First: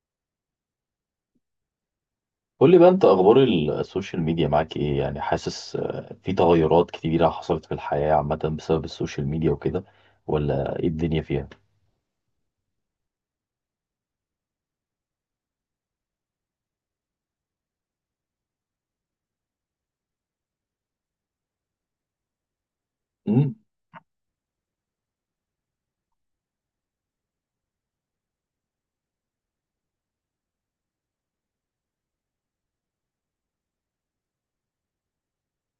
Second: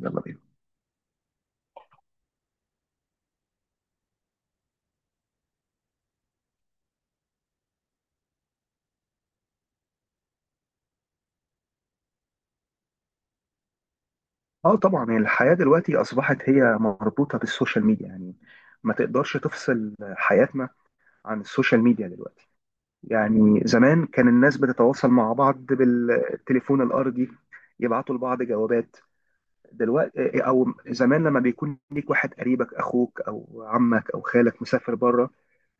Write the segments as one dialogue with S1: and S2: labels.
S1: يلا بينا.
S2: قول لي بقى انت اخبار السوشيال ميديا معاك ايه؟ يعني حاسس في تغيرات كتيرة حصلت في الحياة عامة بسبب السوشيال ميديا وكده، ولا ايه الدنيا فيها؟
S1: اه طبعا، يعني الحياة دلوقتي أصبحت هي مربوطة بالسوشيال ميديا، يعني ما تقدرش تفصل حياتنا عن السوشيال ميديا دلوقتي.
S2: امم.
S1: يعني زمان كان الناس بتتواصل مع بعض بالتليفون الأرضي، يبعتوا لبعض جوابات. دلوقتي أو زمان لما بيكون ليك واحد قريبك، أخوك أو عمك أو خالك مسافر بره،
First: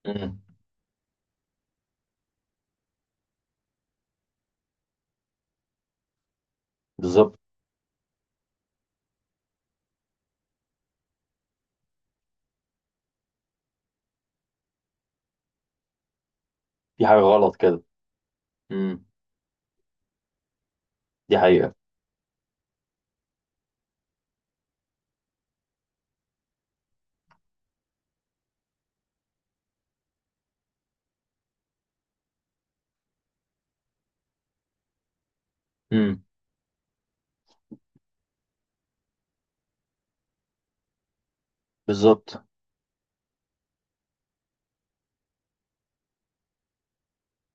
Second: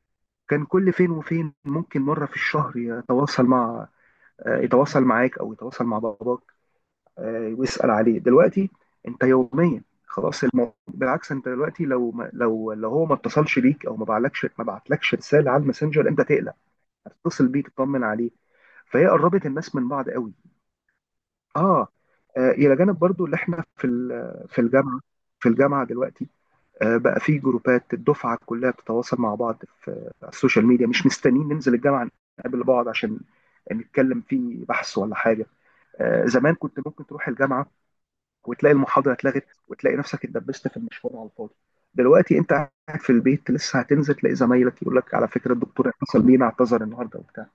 S2: امم.
S1: كان كل فين وفين ممكن مرة في الشهر يتواصل معاك أو يتواصل مع باباك.
S2: بالظبط.
S1: ويسأل عليه دلوقتي. انت يوميا خلاص، الموضوع بالعكس، انت دلوقتي لو هو ما اتصلش بيك او ما بعتلكش رساله على الماسنجر، انت تقلق.
S2: في حاجة
S1: هتتصل
S2: غلط
S1: بيه
S2: كده.
S1: تطمن عليه،
S2: امم.
S1: فهي قربت الناس من بعض قوي.
S2: دي حقيقة.
S1: اه، الى جانب برضو اللي احنا في الجامعه دلوقتي. بقى في جروبات الدفعه كلها بتتواصل مع بعض على السوشيال ميديا، مش مستنيين ننزل الجامعه نقابل بعض عشان نتكلم في بحث ولا حاجه.
S2: امم.
S1: زمان كنت ممكن تروح الجامعه وتلاقي المحاضره اتلغت، وتلاقي نفسك اتدبست في المشوار على الفاضي. دلوقتي
S2: بالظبط.
S1: انت قاعد في البيت لسه هتنزل، تلاقي زمايلك يقول لك على فكره الدكتور اتصل بينا اعتذر النهارده وبتاع.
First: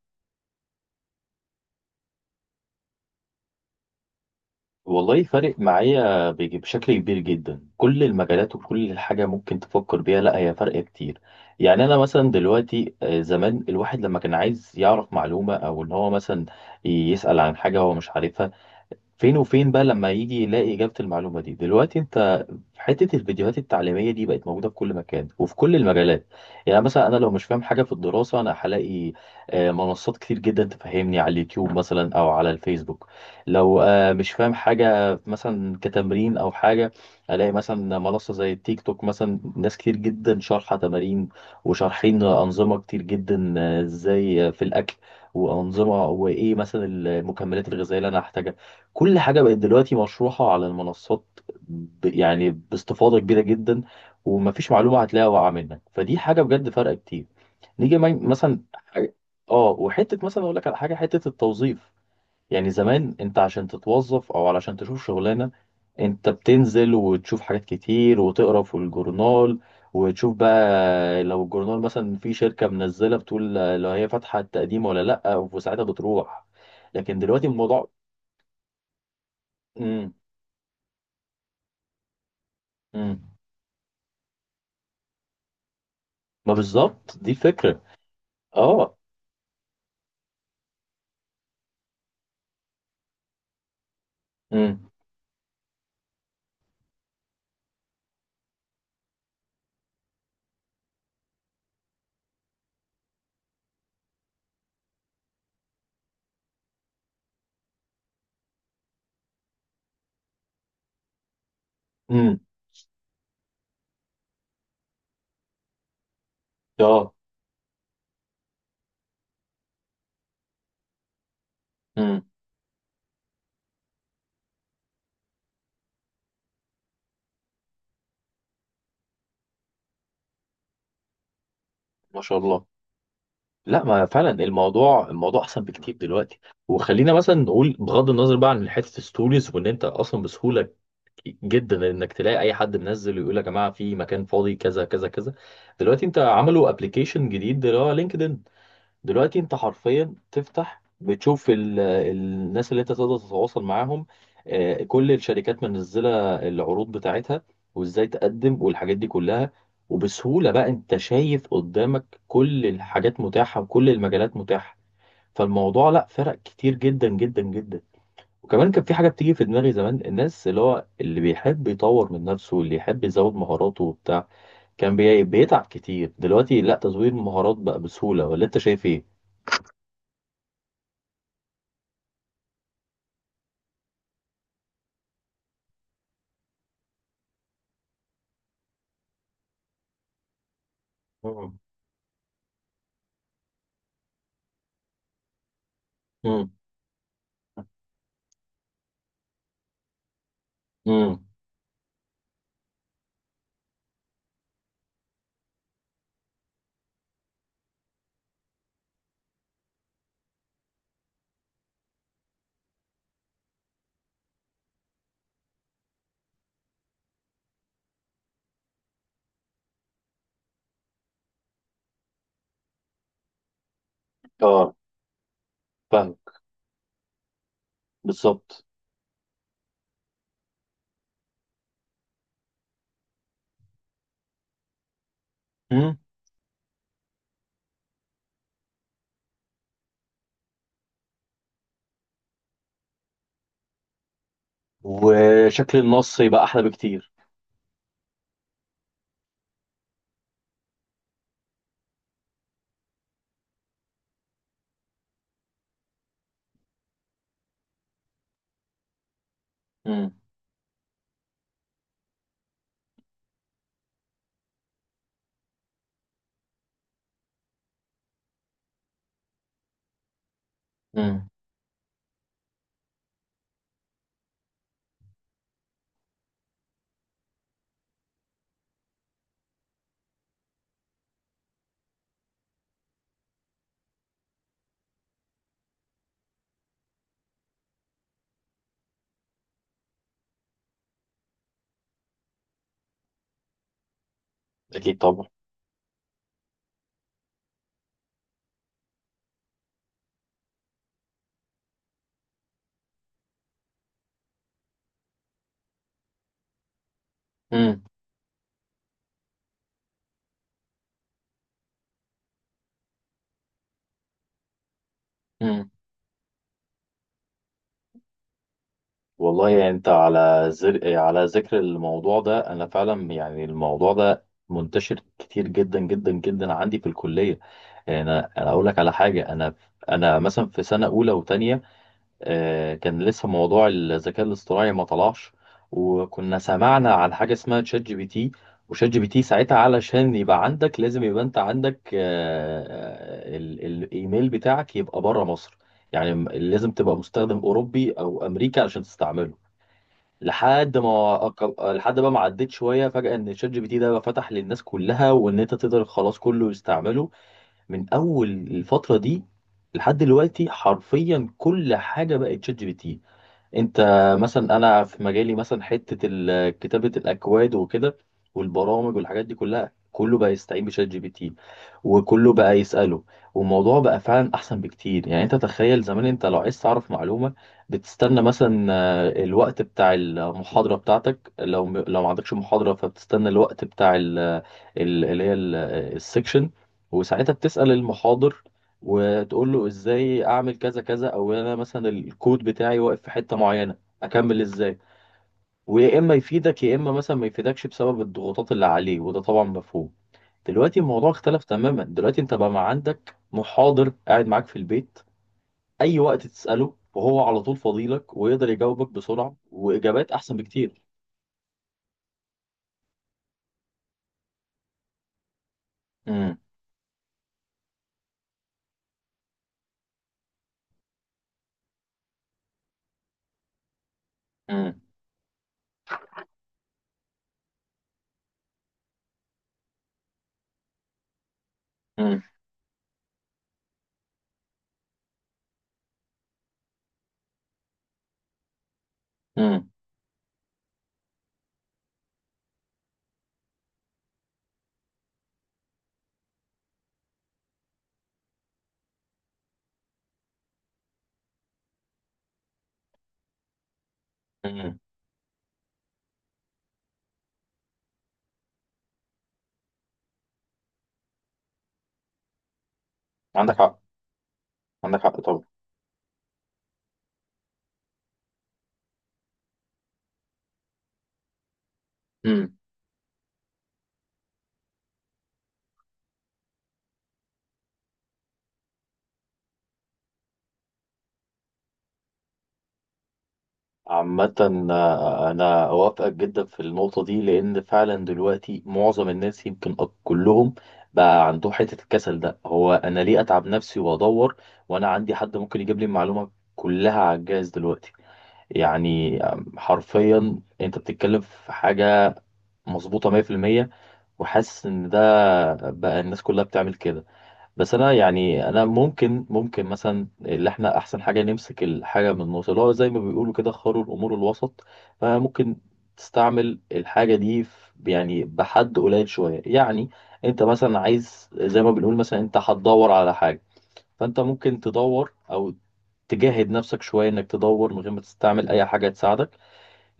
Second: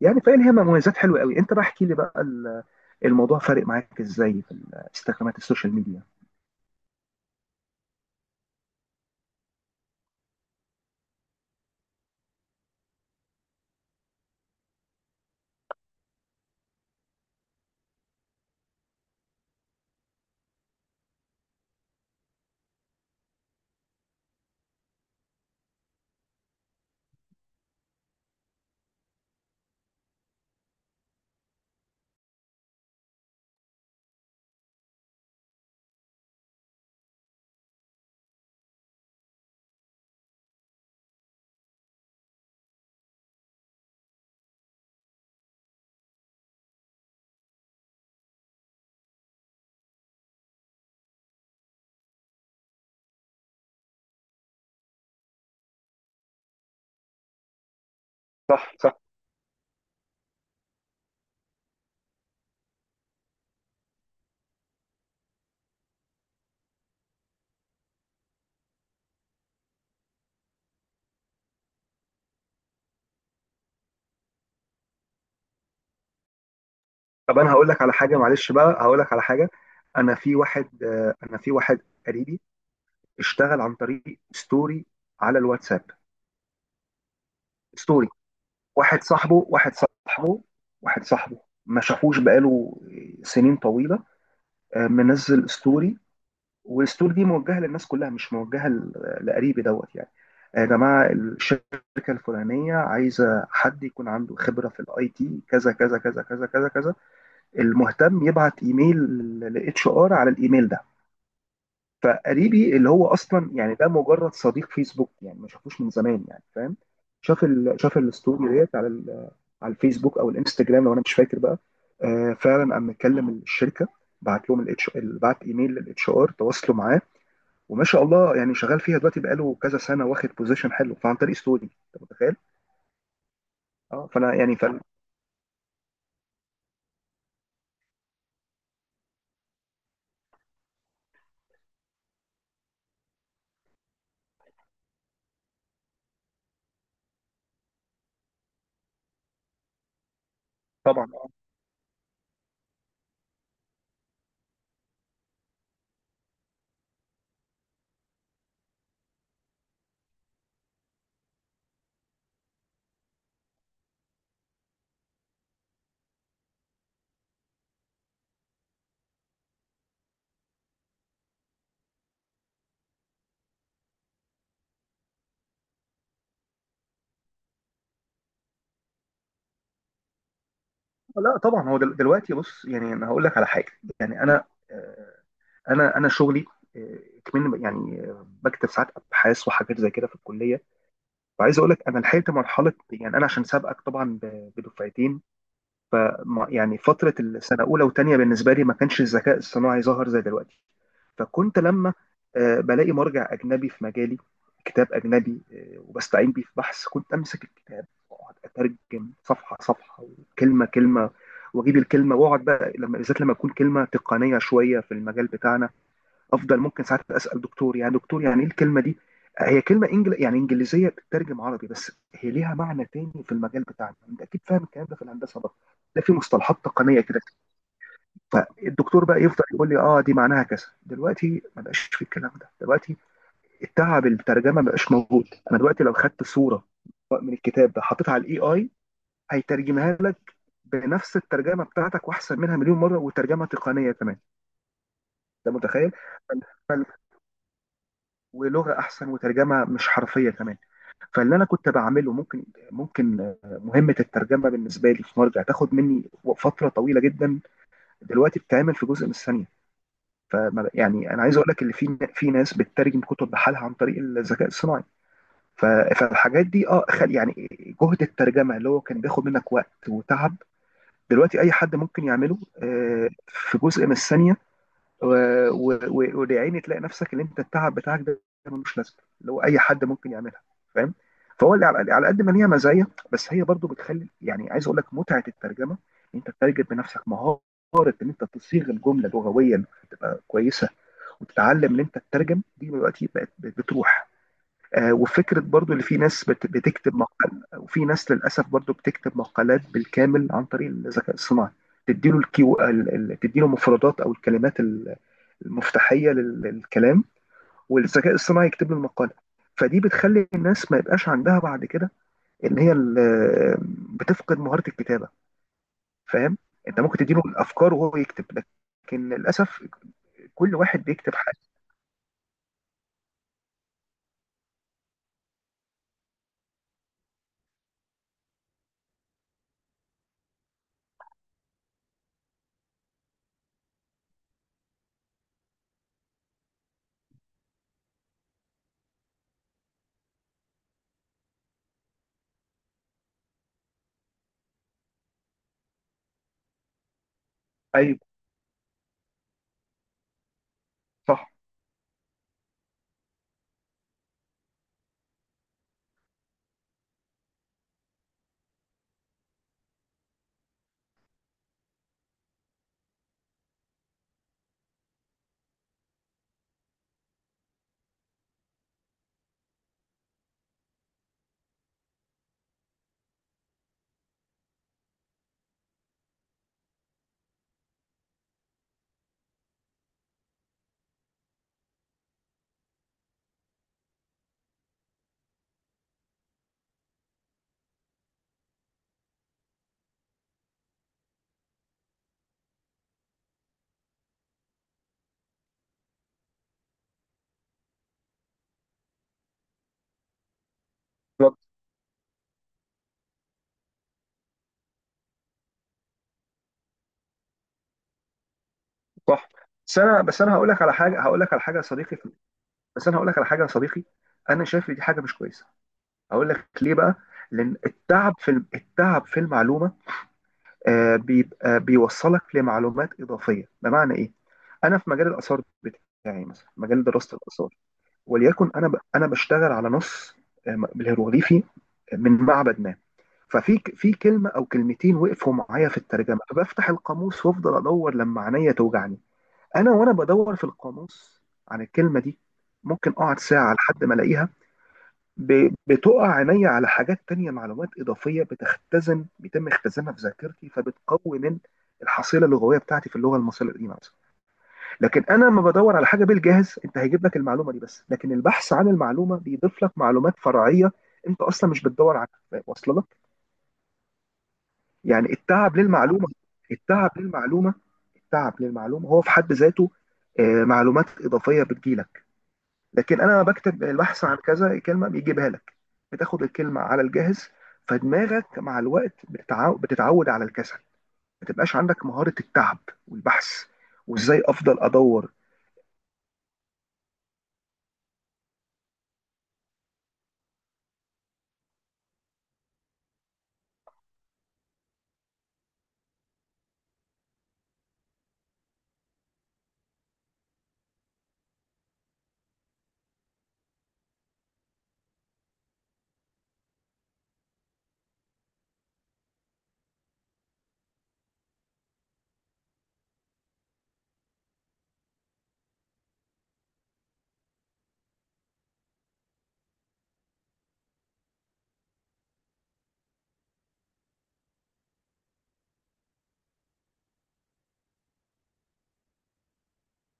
S1: يعني فاهم، هي مميزات حلوه قوي. انت بقى احكي لي بقى، الموضوع فارق معاك ازاي في
S2: والله
S1: استخدامات
S2: فارق
S1: السوشيال ميديا؟
S2: معايا بشكل كبير جدا، كل المجالات وكل حاجة ممكن تفكر بيها، لا هي فارقة كتير. يعني انا مثلا دلوقتي زمان الواحد لما كان عايز يعرف معلومة او ان هو مثلا يسأل عن حاجة هو مش عارفها، فين وفين بقى لما يجي يلاقي إجابة المعلومة دي. دلوقتي انت حتة الفيديوهات التعليمية دي بقت موجودة في كل مكان وفي كل المجالات. يعني مثلا أنا لو مش فاهم حاجة في الدراسة أنا هلاقي منصات كتير جدا تفهمني على اليوتيوب مثلا أو على الفيسبوك. لو مش فاهم حاجة مثلا كتمرين أو حاجة، ألاقي مثلا منصة زي التيك توك، مثلا ناس كتير جدا شارحة تمارين وشارحين أنظمة كتير جدا، إزاي في الأكل وأنظمة، وإيه مثلا المكملات الغذائية اللي أنا هحتاجها. كل حاجة بقت دلوقتي مشروحة على المنصات يعني باستفاضة كبيرة جدا، ومفيش معلومة هتلاقيها واقعة منك، فدي حاجة بجد فرق كتير. نيجي مثلا
S1: صح.
S2: اه، وحتة مثلا اقول لك على حاجة، حتة التوظيف. يعني زمان انت عشان تتوظف او علشان تشوف شغلانة، انت بتنزل وتشوف حاجات كتير وتقرا في الجورنال، وتشوف بقى لو الجورنال مثلا في شركة منزلة، بتقول لو هي فاتحة التقديم ولا لأ، وساعتها بتروح. لكن
S1: طب
S2: دلوقتي
S1: انا هقول لك
S2: الموضوع.
S1: على حاجه، معلش بقى هقول لك على حاجه،
S2: امم.
S1: انا في واحد قريبي
S2: امم.
S1: اشتغل عن طريق ستوري على الواتساب.
S2: ما بالظبط دي الفكرة.
S1: ستوري.
S2: اه.
S1: واحد صاحبه واحد صاحبه واحد صاحبه ما شافوش بقاله سنين طويله.
S2: امم.
S1: منزل ستوري، والستوري دي موجهه للناس كلها، مش موجهه لقريبي دوت يعني. يا جماعه، الشركه الفلانيه عايزه حد يكون عنده خبره في الاي تي، كذا كذا كذا كذا كذا كذا. المهتم يبعت ايميل لاتش ار على الايميل ده.
S2: امم.
S1: فقريبي اللي هو اصلا يعني ده مجرد صديق فيسبوك، يعني ما شافوش من زمان، يعني فاهم؟
S2: اه.
S1: شاف الستوري ديت على الفيسبوك او الانستجرام، لو انا مش فاكر بقى.
S2: امم.
S1: فعلا قام مكلم الشركه، بعت لهم الاتش بعت ايميل للاتش ار، تواصلوا معاه. وما شاء الله، يعني شغال فيها دلوقتي بقاله كذا سنه، واخد بوزيشن حلو، فعن طريق ستوري، انت
S2: ما
S1: متخيل؟
S2: شاء الله. لا، ما
S1: اه،
S2: فعلا
S1: فانا يعني.
S2: الموضوع احسن بكتير دلوقتي. وخلينا مثلا نقول بغض النظر بقى عن حته الستوريز، وان انت اصلا بسهوله جدا انك تلاقي اي حد منزل ويقول يا جماعه في مكان فاضي كذا كذا كذا. دلوقتي انت عملوا ابلكيشن جديد اللي هو لينكدين. دلوقتي انت حرفيا تفتح
S1: طبعا آه.
S2: بتشوف الناس اللي انت تقدر تتواصل معاهم، كل الشركات منزله العروض بتاعتها، وازاي تقدم والحاجات دي كلها، وبسهوله بقى انت شايف قدامك كل الحاجات متاحه وكل المجالات متاحه. فالموضوع لا فرق كتير جدا جدا جدا. وكمان كان في حاجه بتيجي في دماغي، زمان الناس اللي هو اللي بيحب يطور من نفسه واللي يحب يزود مهاراته وبتاع كان بيتعب كتير. دلوقتي لا، تزويد المهارات بقى بسهوله، ولا انت شايف؟
S1: لا طبعا، دلوقتي بص، يعني انا هقول لك على حاجه يعني آه، انا شغلي، آه، كمان يعني بكتب ساعات ابحاث وحاجات زي كده في الكليه.
S2: ايه؟
S1: وعايز اقول لك انا لحقت مرحله، يعني انا عشان سابقك طبعا بدفعتين.
S2: مم.
S1: يعني فتره السنه اولى وثانيه بالنسبه لي ما كانش الذكاء الصناعي ظهر زي دلوقتي.
S2: مم.
S1: فكنت لما بلاقي مرجع اجنبي في مجالي، كتاب اجنبي، وبستعين بيه في بحث، كنت امسك الكتاب واقعد اترجم صفحه صفحه وكلمه كلمه. واجيب الكلمه واقعد بقى لما بالذات لما تكون كلمه تقنيه شويه في المجال بتاعنا، افضل ممكن ساعات اسال دكتور، يعني دكتور يعني ايه الكلمه دي. هي كلمه يعني انجليزيه بتترجم عربي، بس هي ليها معنى تاني في المجال بتاعنا، انت اكيد فاهم
S2: اه،
S1: الكلام ده في الهندسه برضه. ده في
S2: فاهم.
S1: مصطلحات تقنيه كده.
S2: بالظبط.
S1: فالدكتور بقى يفضل يقول لي اه دي معناها كذا. دلوقتي ما بقاش في الكلام ده، دلوقتي التعب الترجمه ما بقاش موجود. انا دلوقتي لو
S2: مم.
S1: خدت صوره من الكتاب ده حطيتها على الاي اي، هيترجمها لك بنفس الترجمه بتاعتك واحسن منها مليون مره، وترجمه تقنيه كمان. ده
S2: وشكل
S1: متخيل؟
S2: النص يبقى احلى بكتير.
S1: ولغه احسن، وترجمه مش حرفيه كمان. فاللي انا كنت بعمله، ممكن مهمه الترجمه بالنسبه لي في مرجع تاخد مني فتره طويله جدا، دلوقتي بتتعمل في جزء من الثانيه.
S2: مم.
S1: فما يعني انا عايز اقول لك ان في ناس بتترجم كتب بحالها عن طريق الذكاء الصناعي. ف- فالحاجات دي يعني جهد الترجمه اللي هو كان بياخد منك وقت وتعب،
S2: مم.
S1: دلوقتي اي حد ممكن يعمله في جزء من الثانيه. ولعيني تلاقي نفسك ان انت التعب بتاعك ده ملوش لازمه، اللي هو اي حد ممكن يعملها، فاهم؟ فهو اللي على قد ما هي مزايا، بس هي برضو بتخلي، يعني عايز اقول لك متعه الترجمه، ان انت تترجم بنفسك مهاره، ان انت تصيغ الجمله لغويا تبقى كويسه، وتتعلم ان انت تترجم، دي دلوقتي بقت بتروح.
S2: اكيد طبعا.
S1: وفكرة برضو اللي في ناس بتكتب مقال، وفي ناس للأسف برضو بتكتب مقالات بالكامل عن طريق الذكاء الصناعي. تديله مفردات أو الكلمات المفتاحية للكلام،
S2: مم.
S1: والذكاء الصناعي يكتب له المقالة. فدي بتخلي الناس ما يبقاش عندها بعد كده، إن هي بتفقد مهارة الكتابة،
S2: مم.
S1: فاهم؟ أنت ممكن تديله الأفكار وهو يكتب، لكن
S2: والله
S1: للأسف
S2: يعني انت
S1: كل واحد بيكتب
S2: على
S1: حاجة.
S2: ذكر الموضوع ده، انا فعلا يعني الموضوع ده منتشر كتير جدا جدا جدا عندي في الكليه. يعني انا اقول لك على حاجه، انا مثلا في سنه اولى وثانيه. كان لسه موضوع الذكاء الاصطناعي ما طلعش، وكنا سمعنا عن حاجة اسمها تشات جي بي تي. وشات جي بي تي ساعتها علشان يبقى عندك لازم يبقى انت عندك الايميل بتاعك يبقى بره مصر. يعني لازم تبقى مستخدم اوروبي
S1: أيوه.
S2: او امريكا علشان تستعمله.
S1: صح.
S2: لحد بقى ما عديت شويه فجاه، ان شات جي بي تي ده بقى فتح للناس كلها، وان انت تقدر خلاص كله يستعمله. من اول الفتره دي لحد دلوقتي حرفيا كل حاجه بقت شات جي بي تي. انت مثلا انا في مجالي مثلا حته كتابه الاكواد وكده، والبرامج والحاجات دي كلها، كله بقى يستعين بشات جي بي تي، وكله بقى يساله. والموضوع بقى فعلا احسن بكتير. يعني انت تخيل زمان انت لو عايز تعرف معلومه، بتستنى مثلا الوقت بتاع المحاضره بتاعتك. لو ما عندكش محاضره فبتستنى الوقت بتاع ال- اللي هي ال- السكشن، وساعتها بتسال المحاضر وتقول له ازاي اعمل كذا كذا، او انا مثلا الكود بتاعي واقف في حته معينه اكمل ازاي. ويا اما يفيدك يا اما مثلا ما يفيدكش بسبب الضغوطات اللي عليه، وده طبعا مفهوم. دلوقتي الموضوع
S1: بالظبط،
S2: اختلف تماما. دلوقتي انت بقى ما عندك محاضر قاعد معاك في البيت، اي وقت تساله وهو على طول فاضيلك، ويقدر يجاوبك
S1: صح.
S2: بسرعه
S1: بس أنا
S2: واجابات
S1: بس أنا
S2: احسن
S1: هقول لك على
S2: بكتير.
S1: حاجة هقول لك على حاجة يا صديقي، بس انا هقول لك على حاجه يا صديقي، انا شايف دي حاجه مش كويسه. هقول
S2: امم.
S1: لك ليه بقى؟ لان التعب في المعلومه بيبقى بيوصلك لمعلومات اضافيه. بمعنى ايه؟ انا
S2: امم.
S1: في مجال الاثار بتاعي مثلا، مجال دراسه الاثار، وليكن انا انا بشتغل على نص بالهيروغليفي من معبد ما. في كلمه او كلمتين وقفوا معايا في الترجمه، فبفتح القاموس وافضل ادور لما عينيا توجعني.
S2: امم.
S1: انا وانا بدور في القاموس عن الكلمه دي، ممكن اقعد ساعه لحد ما الاقيها، بتقع عينيا على حاجات تانية، معلومات إضافية بيتم اختزانها في ذاكرتي، فبتقوي من الحصيلة اللغوية بتاعتي في اللغة المصرية القديمة مثلا.
S2: امم.
S1: لكن أنا لما بدور على حاجة بالجاهز، أنت هيجيب لك المعلومة دي بس، لكن البحث عن المعلومة بيضيف لك معلومات فرعية أنت أصلا مش بتدور عليها، واصلة لك.
S2: عندك حق. عندك
S1: يعني
S2: حق طبعا.
S1: التعب للمعلومة التعب للمعلومة هو في حد ذاته معلومات إضافية بتجيلك.
S2: مم.
S1: لكن انا لما بكتب البحث عن كذا كلمه بيجيبها لك، بتاخد الكلمه على الجاهز، فدماغك مع الوقت بتتعود على الكسل، ما تبقاش عندك مهاره التعب والبحث وازاي
S2: عامة
S1: افضل ادور.
S2: أنا أوافقك جدا في النقطة دي، لأن فعلا دلوقتي معظم الناس يمكن كلهم بقى عندهم حتة الكسل ده. هو أنا ليه أتعب نفسي وأدور، وأنا عندي حد ممكن يجيب لي المعلومة كلها على الجهاز دلوقتي؟ يعني حرفيا أنت بتتكلم في حاجة مظبوطة 100%، وحاسس إن ده بقى الناس كلها بتعمل كده. بس انا، يعني انا ممكن مثلا اللي احنا احسن حاجه نمسك الحاجه من النص، اللي هو زي ما بيقولوا كده خير الامور الوسط. فممكن تستعمل الحاجه دي في، يعني بحد قليل شويه يعني. انت مثلا عايز زي ما بنقول، مثلا انت هتدور على حاجه، فانت ممكن تدور او تجاهد نفسك شويه انك تدور من غير ما تستعمل اي حاجه تساعدك،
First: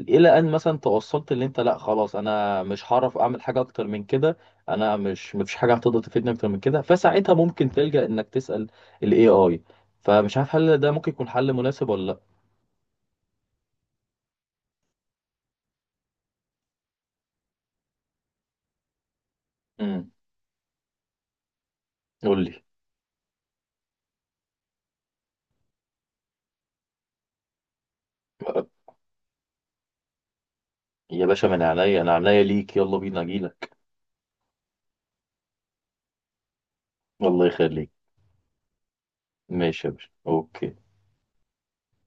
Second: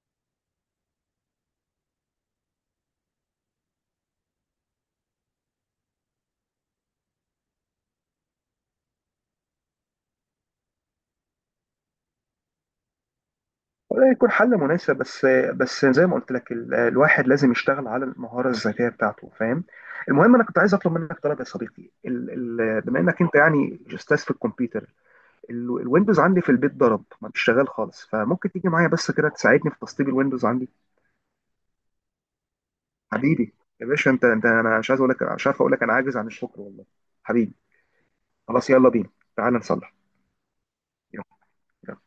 S2: الى ان مثلا توصلت اللي انت لا خلاص انا مش هعرف اعمل حاجه اكتر من كده، انا مش، مفيش حاجه هتقدر تفيدني اكتر من كده، فساعتها ممكن تلجأ انك تسأل الاي اي. فمش عارف هل ده ممكن يكون حل مناسب ولا لا؟
S1: وده يكون حل مناسب، بس زي ما قلت لك الواحد لازم يشتغل على المهاره الذاتيه بتاعته، فاهم؟
S2: امم.
S1: المهم، انا كنت عايز اطلب منك طلب يا صديقي، ال
S2: قول لي.
S1: ال بما انك انت يعني استاذ في الكمبيوتر، الويندوز عندي في البيت ضرب، ما بيشتغل خالص، فممكن تيجي معايا بس كده تساعدني في تسطيب الويندوز عندي.
S2: يا باشا من عينيا، انا عينيا ليك، يلا بينا
S1: حبيبي
S2: اجيلك.
S1: يا باشا، انت انت انا مش عارف اقول لك، انا عاجز عن الشكر والله.
S2: الله
S1: حبيبي،
S2: يخليك.
S1: خلاص يلا بينا، تعال
S2: ماشي يا
S1: نصلح.
S2: باشا، اوكي.
S1: يلا.